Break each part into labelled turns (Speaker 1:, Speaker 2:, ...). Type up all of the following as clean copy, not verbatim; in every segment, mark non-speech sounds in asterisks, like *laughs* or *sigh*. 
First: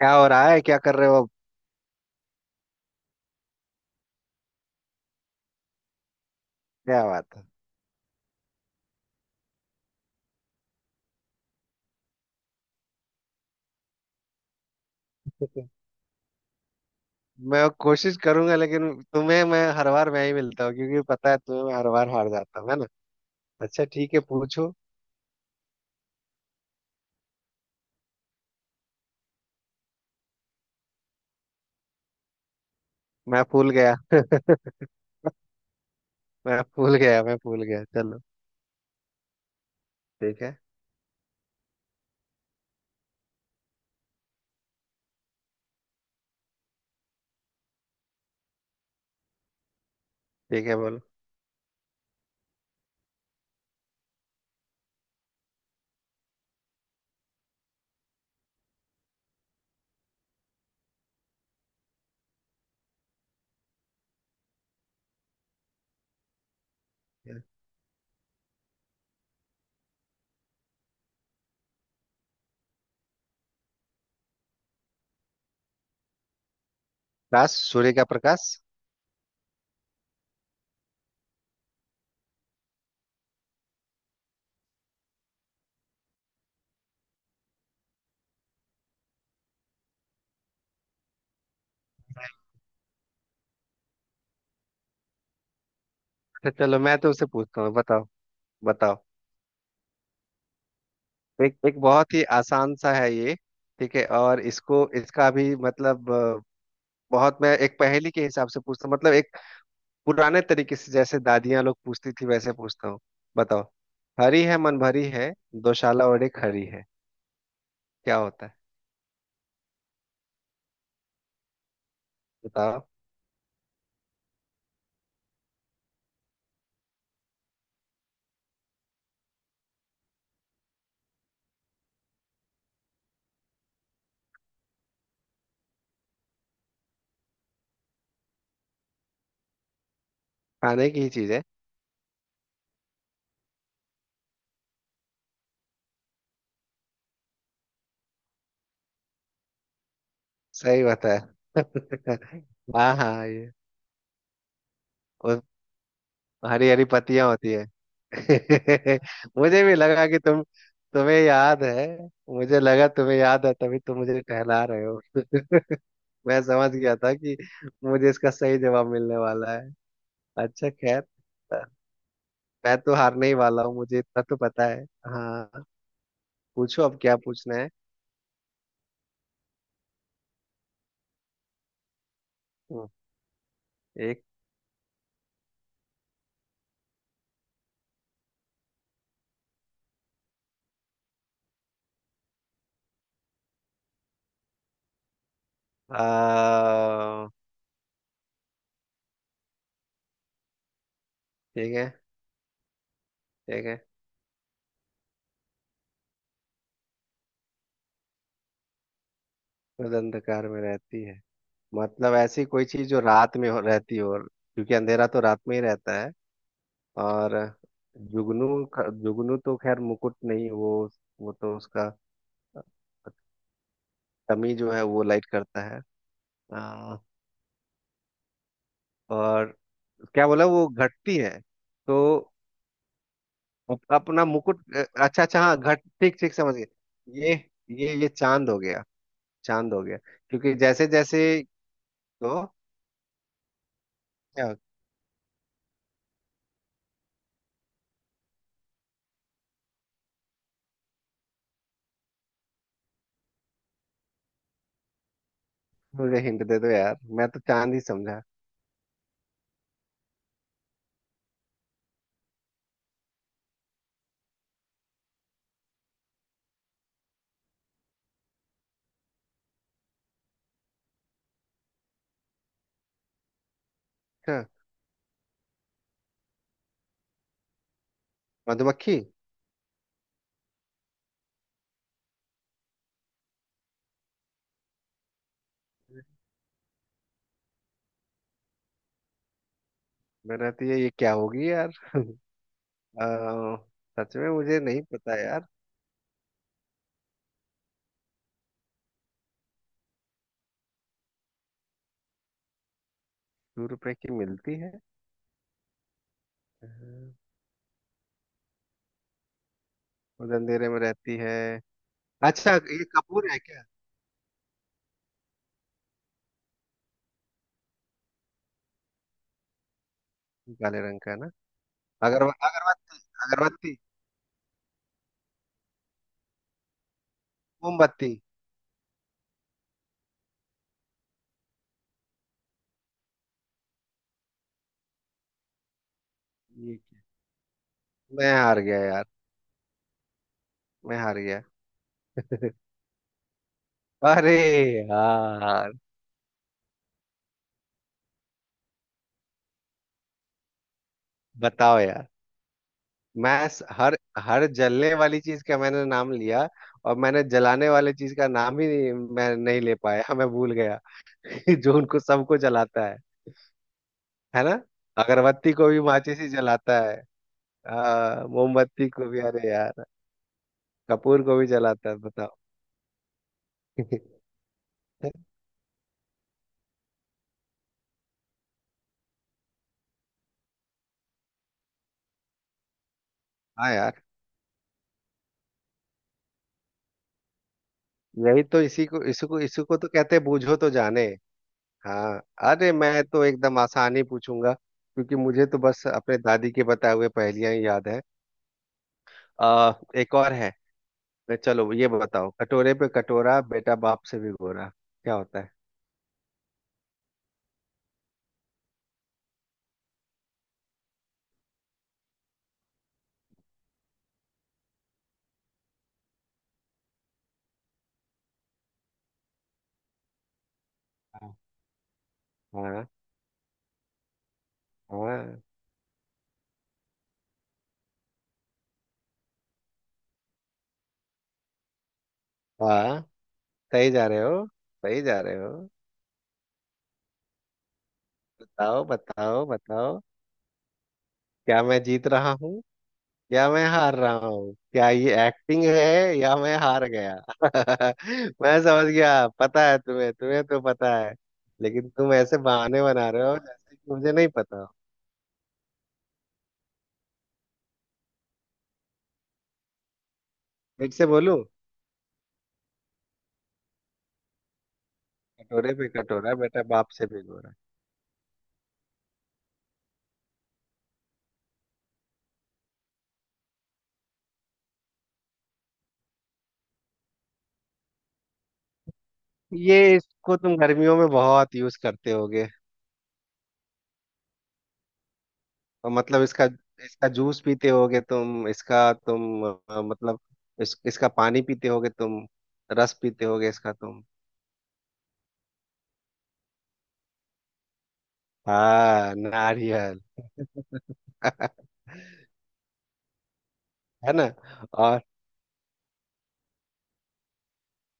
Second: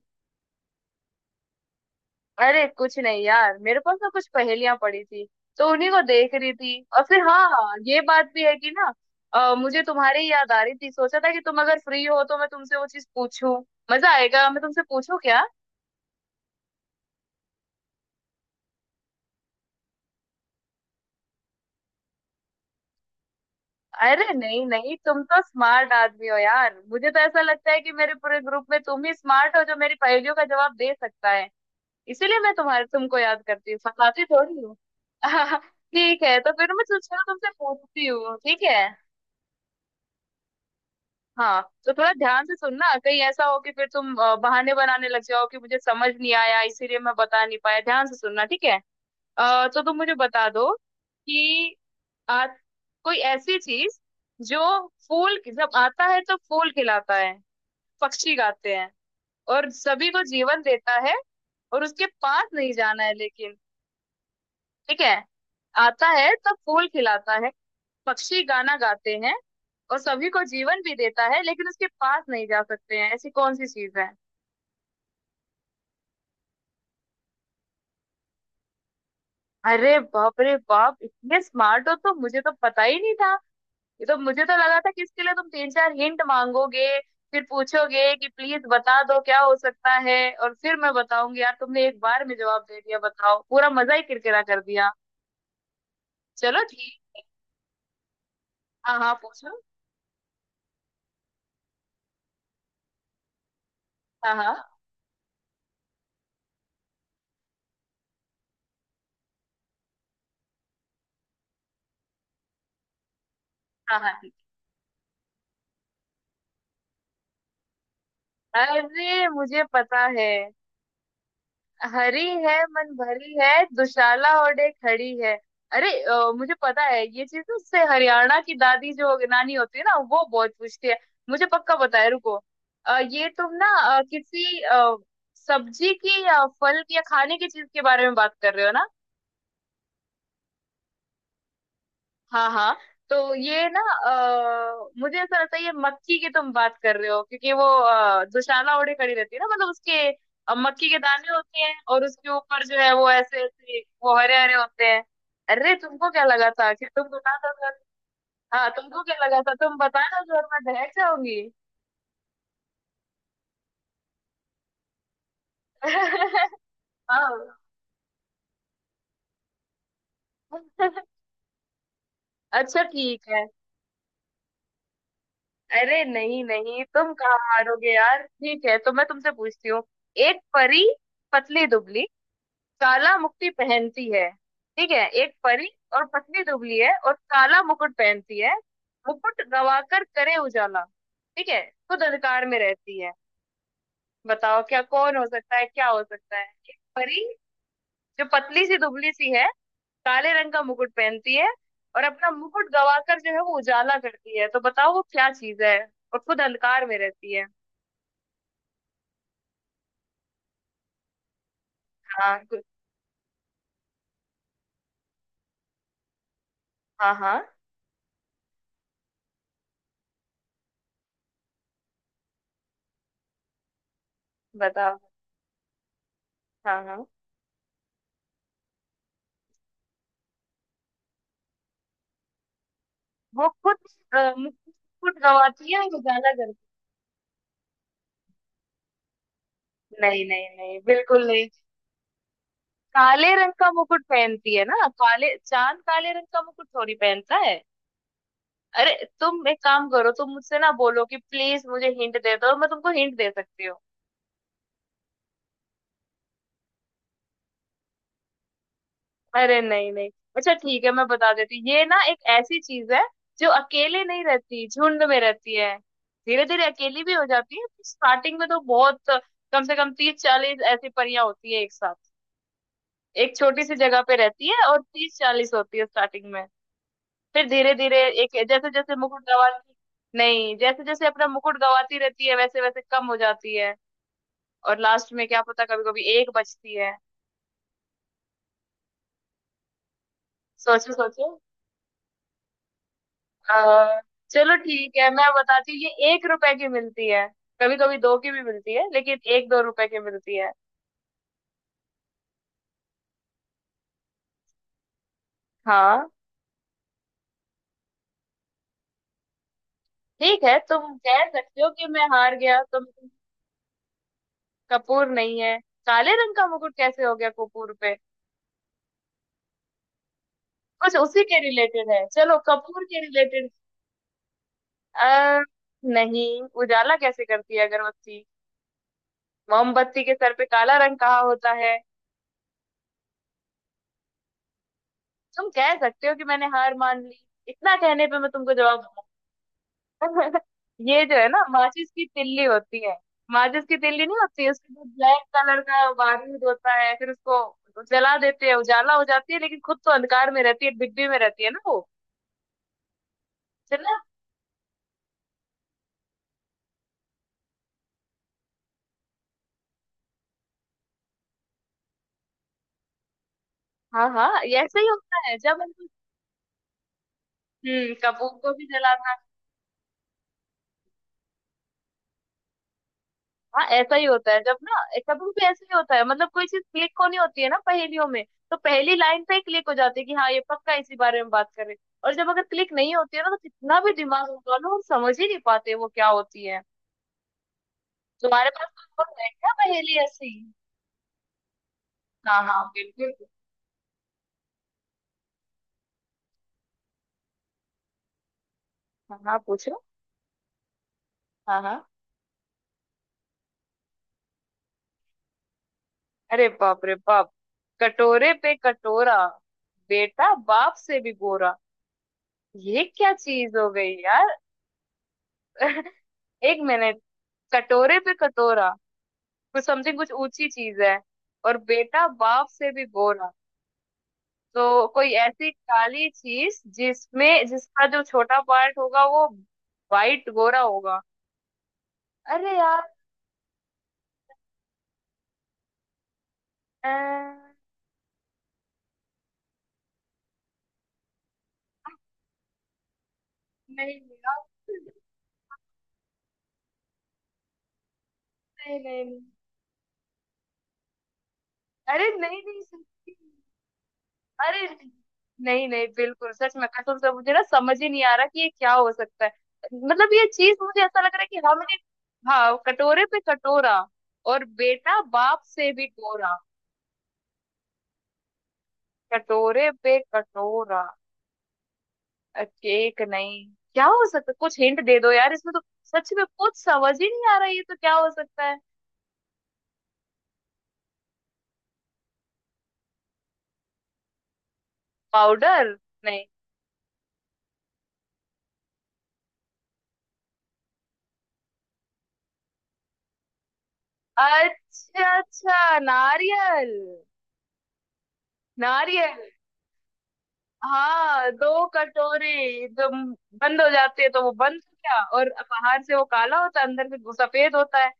Speaker 1: क्या हो रहा है? क्या कर रहे हो अब?
Speaker 2: अरे कुछ नहीं यार, मेरे पास ना कुछ पहेलियां पड़ी थी तो उन्हीं को देख रही थी। और
Speaker 1: क्या
Speaker 2: फिर
Speaker 1: बात
Speaker 2: हाँ, ये बात भी है कि ना मुझे तुम्हारी याद आ रही थी। सोचा था कि तुम अगर फ्री हो तो मैं तुमसे वो चीज पूछूं। मजा आएगा, मैं तुमसे पूछूं क्या।
Speaker 1: है? *laughs* मैं कोशिश करूंगा, लेकिन तुम्हें मैं हर बार मैं ही मिलता हूँ क्योंकि पता है तुम्हें, मैं हर बार हार जाता हूँ है ना। अच्छा ठीक है,
Speaker 2: अरे नहीं
Speaker 1: पूछो।
Speaker 2: नहीं, तुम तो स्मार्ट आदमी हो यार, मुझे तो ऐसा लगता है कि मेरे पूरे ग्रुप में तुम ही स्मार्ट हो जो मेरी पहेलियों का जवाब दे सकता है। इसीलिए मैं तुम्हारे तुमको याद
Speaker 1: मैं भूल
Speaker 2: करती हूँ,
Speaker 1: गया,
Speaker 2: फंसाती थोड़ी हूँ। *laughs* ठीक है, तो
Speaker 1: मैं
Speaker 2: फिर मैं
Speaker 1: भूल
Speaker 2: तुमसे
Speaker 1: गया, मैं
Speaker 2: तुमसे
Speaker 1: भूल गया।
Speaker 2: पूछती
Speaker 1: चलो
Speaker 2: हूँ, ठीक है।
Speaker 1: ठीक है।
Speaker 2: हाँ तो थोड़ा ध्यान से सुनना, कहीं ऐसा हो कि फिर तुम बहाने बनाने लग जाओ कि मुझे समझ नहीं आया इसीलिए मैं बता नहीं पाया। ध्यान से सुनना, ठीक है। तो तुम मुझे बता
Speaker 1: ठीक
Speaker 2: दो
Speaker 1: है, बोलो।
Speaker 2: कि आ, कोई ऐसी चीज जो फूल जब आता है तो फूल खिलाता है, पक्षी गाते हैं, और सभी को जीवन देता है, और उसके पास नहीं जाना है लेकिन ठीक है। आता है तब फूल खिलाता है, पक्षी गाना गाते हैं और सभी को जीवन भी देता है, लेकिन उसके पास नहीं जा सकते हैं। ऐसी कौन सी चीज है।
Speaker 1: प्रकाश, सूर्य का प्रकाश।
Speaker 2: अरे बाप रे बाप, इतने स्मार्ट हो तो मुझे तो पता ही नहीं था। ये तो मुझे तो लगा था कि इसके लिए तुम तीन चार हिंट मांगोगे, फिर पूछोगे कि प्लीज बता दो क्या हो सकता है, और फिर मैं बताऊंगी। यार तुमने एक बार में जवाब दे दिया, बताओ, पूरा मजा ही किरकिरा कर दिया।
Speaker 1: *laughs* अच्छा
Speaker 2: चलो
Speaker 1: चलो, मैं तो
Speaker 2: ठीक।
Speaker 1: उसे पूछता हूँ, बताओ।
Speaker 2: हाँ
Speaker 1: बताओ,
Speaker 2: हाँ पूछो।
Speaker 1: एक एक बहुत ही आसान सा है ये। ठीक है,
Speaker 2: हाँ
Speaker 1: और
Speaker 2: हाँ।
Speaker 1: इसको इसका भी मतलब बहुत। मैं एक पहेली के हिसाब से पूछता हूँ, मतलब एक पुराने तरीके से, जैसे दादियां लोग पूछती थी वैसे पूछता हूँ। बताओ।
Speaker 2: हाँ हाँ ठीक।
Speaker 1: हरी है मन भरी है, दोशाला, और एक हरी है। क्या होता है?
Speaker 2: अरे मुझे पता है। हरी है
Speaker 1: बताओ।
Speaker 2: मन भरी है, दुशाला ओढ़े खड़ी है। अरे मुझे पता है, ये चीज ना उससे हरियाणा की दादी जो नानी होती है ना वो बहुत पूछती है। मुझे पक्का पता है, रुको। ये तुम ना किसी सब्जी की या फल की या खाने की चीज के बारे में बात कर रहे हो ना।
Speaker 1: खाने की ही चीज है।
Speaker 2: हाँ हाँ। तो ये ना मुझे ऐसा लगता है ये मक्की की तुम बात कर रहे हो, क्योंकि वो दुशाला ओढ़े खड़ी रहती है ना, मतलब उसके
Speaker 1: सही
Speaker 2: मक्की के दाने
Speaker 1: बताया।
Speaker 2: होते हैं और
Speaker 1: *laughs*
Speaker 2: उसके ऊपर जो है
Speaker 1: हाँ
Speaker 2: वो
Speaker 1: हाँ,
Speaker 2: ऐसे
Speaker 1: ये।
Speaker 2: ऐसे वो हरे हरे होते हैं।
Speaker 1: और
Speaker 2: अरे तुमको क्या लगा
Speaker 1: हरी
Speaker 2: था
Speaker 1: हरी
Speaker 2: कि तुम
Speaker 1: पत्तियां
Speaker 2: बता दो
Speaker 1: होती है।
Speaker 2: अगर- हाँ
Speaker 1: *laughs*
Speaker 2: तुमको क्या लगा था,
Speaker 1: मुझे भी
Speaker 2: तुम
Speaker 1: लगा
Speaker 2: बता
Speaker 1: कि
Speaker 2: दो
Speaker 1: तुम,
Speaker 2: और मैं बहक
Speaker 1: तुम्हें
Speaker 2: जाऊंगी।
Speaker 1: याद है। मुझे लगा तुम्हें याद है, तभी तुम मुझे टहला रहे हो। *laughs* मैं
Speaker 2: *laughs*
Speaker 1: समझ गया था कि
Speaker 2: हाँ।
Speaker 1: मुझे इसका सही जवाब मिलने वाला है। अच्छा खैर,
Speaker 2: *laughs*
Speaker 1: मैं
Speaker 2: अच्छा
Speaker 1: तो हारने
Speaker 2: ठीक
Speaker 1: ही
Speaker 2: है।
Speaker 1: वाला हूँ, मुझे इतना तो पता है। हाँ,
Speaker 2: अरे नहीं
Speaker 1: पूछो,
Speaker 2: नहीं,
Speaker 1: अब
Speaker 2: तुम
Speaker 1: क्या
Speaker 2: कहाँ
Speaker 1: पूछना है।
Speaker 2: हारोगे यार। ठीक है, तो मैं तुमसे पूछती हूँ। एक परी, पतली दुबली,
Speaker 1: हम्म,
Speaker 2: काला मुकुट पहनती
Speaker 1: एक।
Speaker 2: है। ठीक है, एक परी, और पतली दुबली है और काला मुकुट पहनती है, मुकुट गवाकर करे उजाला, ठीक है, खुद अंधकार में रहती है। बताओ क्या, कौन हो सकता है, क्या हो सकता है। एक परी
Speaker 1: आ,
Speaker 2: जो पतली सी दुबली सी है, काले रंग का मुकुट पहनती है,
Speaker 1: ठीक है।
Speaker 2: और अपना मुकुट गवाकर जो है वो
Speaker 1: ठीक है।
Speaker 2: उजाला करती है, तो बताओ वो क्या चीज है। और खुद अंधकार में रहती है।
Speaker 1: खुद अंधकार में रहती है, मतलब
Speaker 2: हाँ
Speaker 1: ऐसी
Speaker 2: गु-
Speaker 1: कोई चीज जो रात में हो, रहती हो क्योंकि अंधेरा तो रात में ही रहता है।
Speaker 2: हाँ हाँ।
Speaker 1: और जुगनू ख- जुगनू तो खैर, मुकुट नहीं वो। वो तो उसका कमी जो है
Speaker 2: बताओ।
Speaker 1: वो लाइट करता है।
Speaker 2: हाँ
Speaker 1: आ,
Speaker 2: हाँ।
Speaker 1: और क्या बोला, वो घटती है तो
Speaker 2: वो खुद
Speaker 1: अप- अपना मुकुट
Speaker 2: मुकुट
Speaker 1: अच्छा अच्छा, हाँ
Speaker 2: गवाती है
Speaker 1: घट,
Speaker 2: और
Speaker 1: ठीक
Speaker 2: उजाला।
Speaker 1: ठीक, समझ गए। ये, ये चांद हो गया, चांद हो गया
Speaker 2: नहीं नहीं
Speaker 1: क्योंकि
Speaker 2: नहीं,
Speaker 1: जैसे जैसे
Speaker 2: बिल्कुल नहीं।
Speaker 1: तो
Speaker 2: काले रंग का मुकुट पहनती
Speaker 1: क्या।
Speaker 2: है ना, काले, चांद काले रंग का मुकुट थोड़ी पहनता है। अरे तुम एक काम करो, तुम मुझसे ना बोलो कि प्लीज मुझे हिंट दे दो, मैं तुमको हिंट दे सकती हूँ।
Speaker 1: मुझे हिंट दे दो यार, मैं तो चांद ही समझा।
Speaker 2: अरे नहीं नहीं। अच्छा ठीक है, मैं बता देती हूँ। ये ना एक ऐसी चीज है जो अकेले नहीं रहती, झुंड में रहती है। धीरे धीरे अकेली भी हो जाती है, स्टार्टिंग में तो बहुत, कम से कम 30 40 ऐसी परियां होती है एक साथ, एक छोटी सी जगह पे
Speaker 1: अच्छा,
Speaker 2: रहती है, और 30 40 होती है स्टार्टिंग में। फिर धीरे धीरे एक, जैसे जैसे
Speaker 1: मधुमक्खी।
Speaker 2: मुकुट गवाती, नहीं, जैसे जैसे अपना मुकुट गवाती रहती है वैसे वैसे कम हो जाती है, और लास्ट में क्या पता, कभी कभी एक बचती है।
Speaker 1: मैं रहती है, ये
Speaker 2: सोचो
Speaker 1: क्या
Speaker 2: सोचो।
Speaker 1: होगी यार? अ,
Speaker 2: आ,
Speaker 1: सच में
Speaker 2: चलो
Speaker 1: मुझे नहीं
Speaker 2: ठीक है,
Speaker 1: पता
Speaker 2: मैं
Speaker 1: यार।
Speaker 2: बताती हूँ, ये 1 रुपए की मिलती है। कभी कभी दो की भी मिलती है, लेकिन 1 2 रुपए की मिलती है।
Speaker 1: 2 रुपए की मिलती है?
Speaker 2: हाँ।
Speaker 1: अ, और
Speaker 2: ठीक है,
Speaker 1: अंधेरे में
Speaker 2: तुम
Speaker 1: रहती
Speaker 2: कह
Speaker 1: है।
Speaker 2: सकते हो कि मैं हार
Speaker 1: अच्छा
Speaker 2: गया
Speaker 1: ये
Speaker 2: तुम।
Speaker 1: कपूर है क्या?
Speaker 2: कपूर नहीं है। काले रंग का मुकुट कैसे हो गया कपूर पे।
Speaker 1: काले
Speaker 2: कुछ
Speaker 1: रंग का है
Speaker 2: उसी
Speaker 1: ना।
Speaker 2: के रिलेटेड है,
Speaker 1: अगर,
Speaker 2: चलो कपूर
Speaker 1: अगरबत्ती,
Speaker 2: के रिलेटेड।
Speaker 1: अगरबत्ती।
Speaker 2: आ, नहीं उजाला कैसे करती है
Speaker 1: मोमबत्ती।
Speaker 2: अगरबत्ती। मोमबत्ती के सर पे काला रंग कहा होता है। तुम कह सकते हो कि मैंने हार
Speaker 1: ये क्या?
Speaker 2: मान ली। इतना कहने पे मैं
Speaker 1: मैं
Speaker 2: तुमको
Speaker 1: हार गया
Speaker 2: जवाब
Speaker 1: यार,
Speaker 2: दूंगा। *laughs*
Speaker 1: मैं
Speaker 2: ये जो
Speaker 1: हार
Speaker 2: है
Speaker 1: गया।
Speaker 2: ना माचिस की तिल्ली होती है, माचिस की तिल्ली नहीं
Speaker 1: अरे
Speaker 2: होती, उसके बाद ब्लैक कलर
Speaker 1: यार,
Speaker 2: का बारूद होता है, फिर उसको जला देते हैं, उजाला हो जाती है, लेकिन खुद तो अंधकार में रहती है, डिब्बी में रहती है ना वो।
Speaker 1: बताओ यार। मैं स-
Speaker 2: चला।
Speaker 1: हर, हर जलने वाली चीज का मैंने नाम लिया। और मैंने जलाने वाली चीज का नाम ही नहीं, मैं नहीं ले पाया। *laughs* मैं भूल गया। *laughs* जो उनको सबको जलाता है
Speaker 2: हाँ हाँ
Speaker 1: है ना।
Speaker 2: ये ऐसे ही होता है
Speaker 1: अगरबत्ती
Speaker 2: जब
Speaker 1: को
Speaker 2: हम,
Speaker 1: भी माचिस ही जलाता है।
Speaker 2: कपूर को भी
Speaker 1: मोमबत्ती को
Speaker 2: जलाते।
Speaker 1: भी, अरे यार, कपूर को भी जलाता है बताओ।
Speaker 2: हाँ ऐसा ही
Speaker 1: *laughs*
Speaker 2: होता है, जब ना, कभी भी ऐसा ही होता है, मतलब कोई चीज क्लिक होनी होती है ना पहेलियों में, तो पहली लाइन पे क्लिक हो जाती है कि हाँ ये पक्का इसी बारे में बात कर रहे हैं। और जब अगर क्लिक नहीं होती है ना, तो
Speaker 1: हाँ
Speaker 2: कितना भी
Speaker 1: यार।
Speaker 2: दिमाग लगा लो हम समझ ही नहीं पाते वो क्या होती है।
Speaker 1: यही
Speaker 2: तुम्हारे
Speaker 1: तो,
Speaker 2: पास
Speaker 1: इसी को
Speaker 2: कोई और
Speaker 1: इसी
Speaker 2: है
Speaker 1: को
Speaker 2: क्या
Speaker 1: इसी को तो
Speaker 2: पहेली
Speaker 1: कहते हैं,
Speaker 2: ऐसी।
Speaker 1: बूझो तो जाने। हाँ,
Speaker 2: हाँ हाँ
Speaker 1: अरे मैं
Speaker 2: बिल्कुल।
Speaker 1: तो एकदम आसानी पूछूंगा क्योंकि मुझे तो बस अपने दादी के बताए हुए पहेलियां ही याद है।
Speaker 2: हाँ हाँ पूछो।
Speaker 1: एक और है।
Speaker 2: हाँ
Speaker 1: चलो
Speaker 2: हाँ।
Speaker 1: ये बताओ, कटोरे पे कटोरा, बेटा बाप से भिगोरा। क्या होता है?
Speaker 2: अरे बाप रे बाप। कटोरे पे कटोरा, बेटा बाप से भी गोरा। ये क्या चीज हो गई यार। *laughs* एक मिनट, कटोरे पे कटोरा, कुछ समथिंग, कुछ ऊंची चीज है,
Speaker 1: हाँ
Speaker 2: और बेटा बाप से भी
Speaker 1: हाँ।
Speaker 2: गोरा, तो कोई
Speaker 1: हाँ
Speaker 2: ऐसी काली चीज जिसमें जिसका जो छोटा पार्ट होगा वो वाइट गोरा होगा। अरे यार।
Speaker 1: हाँ, सही जा रहे हो, सही जा रहे हो।
Speaker 2: अ,
Speaker 1: बताओ बताओ बताओ। क्या मैं जीत रहा या मैं हार
Speaker 2: नहीं
Speaker 1: रहा
Speaker 2: मेरा।
Speaker 1: हूँ? क्या ये एक्टिंग है या मैं हार गया? *laughs* मैं
Speaker 2: नहीं
Speaker 1: समझ
Speaker 2: नहीं नहीं।
Speaker 1: गया, पता है तुम्हें, तुम्हें तो पता है, लेकिन
Speaker 2: अरे
Speaker 1: तुम ऐसे
Speaker 2: नहीं नहीं
Speaker 1: बहाने बना
Speaker 2: सच्ची।
Speaker 1: रहे हो जैसे कि मुझे नहीं पता
Speaker 2: अरे
Speaker 1: हो।
Speaker 2: नहीं नहीं, बिल्कुल सच में, कसम से मुझे ना समझ ही नहीं आ रहा कि ये क्या हो सकता है। मतलब ये चीज मुझे
Speaker 1: एक
Speaker 2: ऐसा
Speaker 1: से
Speaker 2: लग रहा है
Speaker 1: बोलूं?
Speaker 2: कि हाँ मैंने। हाँ, कटोरे पे कटोरा, और बेटा बाप से
Speaker 1: कटोरे
Speaker 2: भी
Speaker 1: पे कटोरा,
Speaker 2: गोरा।
Speaker 1: बेटा बाप से भिगोरा।
Speaker 2: कटोरे पे कटोरा, केक नहीं। क्या हो सकता, कुछ हिंट दे दो यार, इसमें तो सच में कुछ समझ ही नहीं आ रहा है। ये तो क्या हो सकता है।
Speaker 1: ये इसको तुम गर्मियों में बहुत यूज करते होगे।
Speaker 2: पाउडर।
Speaker 1: और मतलब
Speaker 2: नहीं।
Speaker 1: इसका, इसका जूस पीते होगे तुम इसका तुम। मतलब इस, इसका पानी पीते होगे तुम, रस पीते होगे इसका तुम।
Speaker 2: अच्छा अच्छा नारियल। नारियल।
Speaker 1: हाँ, नारियल।
Speaker 2: हाँ, दो कटोरे जो बंद हो जाते हैं,
Speaker 1: है
Speaker 2: तो
Speaker 1: ना।
Speaker 2: वो बंद हो गया,
Speaker 1: और,
Speaker 2: और बाहर से वो काला होता है, अंदर से वो सफेद होता है।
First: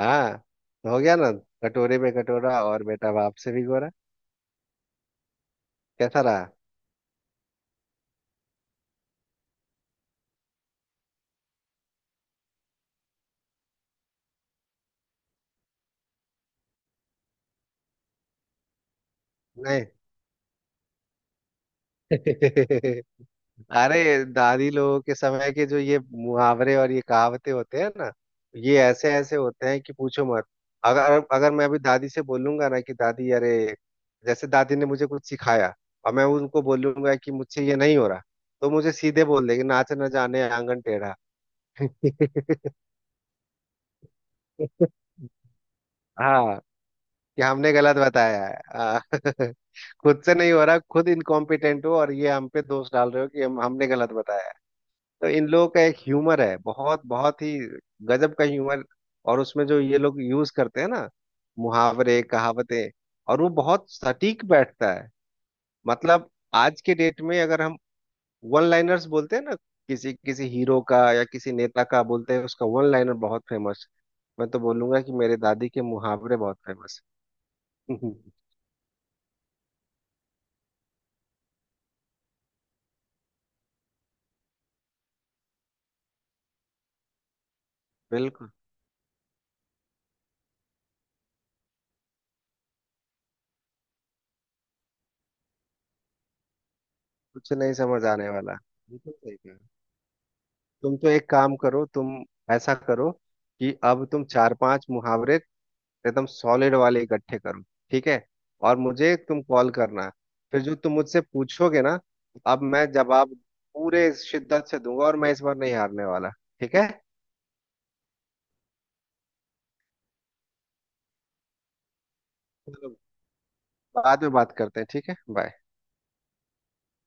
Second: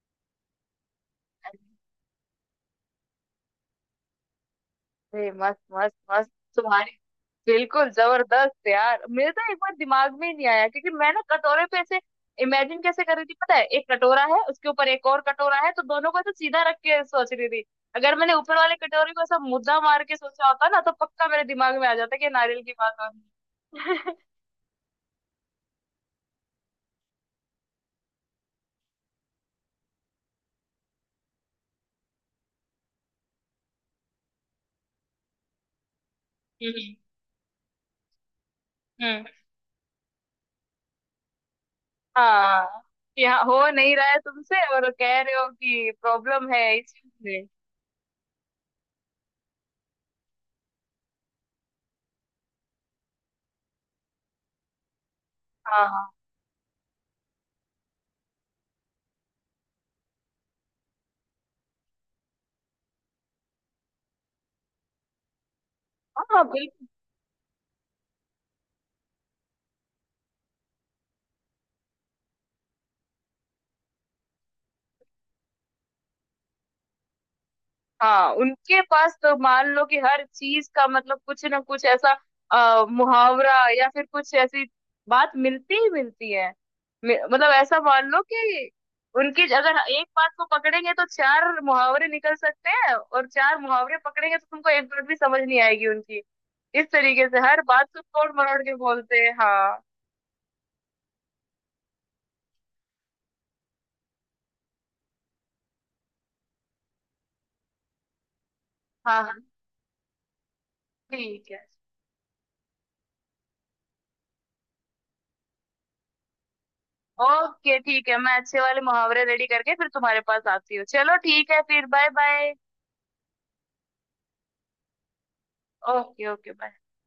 Speaker 1: हाँ, तो हो गया ना, कटोरे में कटोरा और बेटा बाप से भी गोरा।
Speaker 2: अरे मस्त मस्त
Speaker 1: कैसा
Speaker 2: मस्त।
Speaker 1: रहा?
Speaker 2: तुम्हारी, बिल्कुल जबरदस्त यार, मेरे तो एक बार दिमाग में ही नहीं आया क्योंकि मैं ना कटोरे पे ऐसे इमेजिन कैसे कर रही थी, पता है, एक कटोरा है उसके ऊपर एक और कटोरा है, तो दोनों को ऐसे सीधा रख के सोच रही थी। अगर मैंने ऊपर वाले कटोरे को ऐसा मुद्दा
Speaker 1: नहीं।
Speaker 2: मार के सोचा होता ना तो पक्का मेरे दिमाग में आ जाता कि नारियल की बात
Speaker 1: *laughs*
Speaker 2: हो रही
Speaker 1: अरे दादी लोगों के समय के जो ये मुहावरे और ये कहावतें होते हैं ना, ये ऐसे ऐसे होते हैं कि पूछो मत। अगर अगर मैं अभी दादी से बोलूंगा ना कि दादी, अरे, जैसे दादी ने मुझे कुछ सिखाया और मैं उनको
Speaker 2: है। हम्म।
Speaker 1: बोलूंगा कि मुझसे ये नहीं हो रहा, तो मुझे
Speaker 2: हम्म।
Speaker 1: सीधे बोल देगी, नाच न जाने आंगन टेढ़ा।
Speaker 2: हाँ। यहाँ हो नहीं रहा है तुमसे और
Speaker 1: *laughs*
Speaker 2: कह रहे हो कि प्रॉब्लम
Speaker 1: हाँ,
Speaker 2: है इस चीज
Speaker 1: कि
Speaker 2: में।
Speaker 1: हमने गलत बताया है। *laughs* खुद से नहीं हो रहा, खुद इनकॉम्पिटेंट हो और ये हम पे दोष डाल रहे हो कि हम हमने गलत बताया है। तो इन लोगों का
Speaker 2: हाँ
Speaker 1: एक
Speaker 2: हाँ।
Speaker 1: ह्यूमर है, बहुत बहुत ही गजब का ह्यूमर। और उसमें जो ये लोग यूज करते हैं ना मुहावरे कहावतें, और वो बहुत सटीक बैठता है। मतलब
Speaker 2: हाँ,
Speaker 1: आज
Speaker 2: बिल्कुल।
Speaker 1: के डेट में अगर हम वन लाइनर्स बोलते हैं ना, किसी किसी हीरो का या किसी नेता का बोलते हैं, उसका वन लाइनर बहुत फेमस। मैं तो बोलूंगा कि मेरे दादी के मुहावरे बहुत फेमस।
Speaker 2: हाँ,
Speaker 1: *laughs*
Speaker 2: उनके पास तो मान लो कि हर चीज का मतलब कुछ ना कुछ ऐसा मुहावरा या फिर कुछ ऐसी बात मिलती ही मिलती है। मतलब ऐसा मान लो
Speaker 1: बिल्कुल,
Speaker 2: कि उनकी अगर एक बात को पकड़ेंगे तो चार मुहावरे निकल सकते हैं, और चार मुहावरे पकड़ेंगे तो तुमको एक बात भी समझ नहीं आएगी उनकी। इस तरीके से
Speaker 1: कुछ
Speaker 2: हर
Speaker 1: नहीं
Speaker 2: बात को
Speaker 1: समझ आने
Speaker 2: तोड़
Speaker 1: वाला।
Speaker 2: मरोड़ के
Speaker 1: बिल्कुल
Speaker 2: बोलते हैं।
Speaker 1: सही कहा।
Speaker 2: हाँ।
Speaker 1: तुम तो एक काम करो, तुम ऐसा करो कि अब तुम 4 5 मुहावरे एकदम सॉलिड वाले इकट्ठे करो, ठीक है, और मुझे
Speaker 2: हाँ हाँ,
Speaker 1: तुम कॉल करना। फिर जो तुम मुझसे
Speaker 2: ठीक है।
Speaker 1: पूछोगे ना, अब मैं जवाब पूरे शिद्दत से दूंगा और मैं इस बार नहीं हारने वाला। ठीक है,
Speaker 2: ओके ठीक है, मैं अच्छे वाले मुहावरे रेडी करके फिर तुम्हारे पास आती हूँ, चलो ठीक है, फिर बाय बाय।
Speaker 1: चलो, बाद में बात करते हैं, ठीक है, बाय।
Speaker 2: Okay okay bye.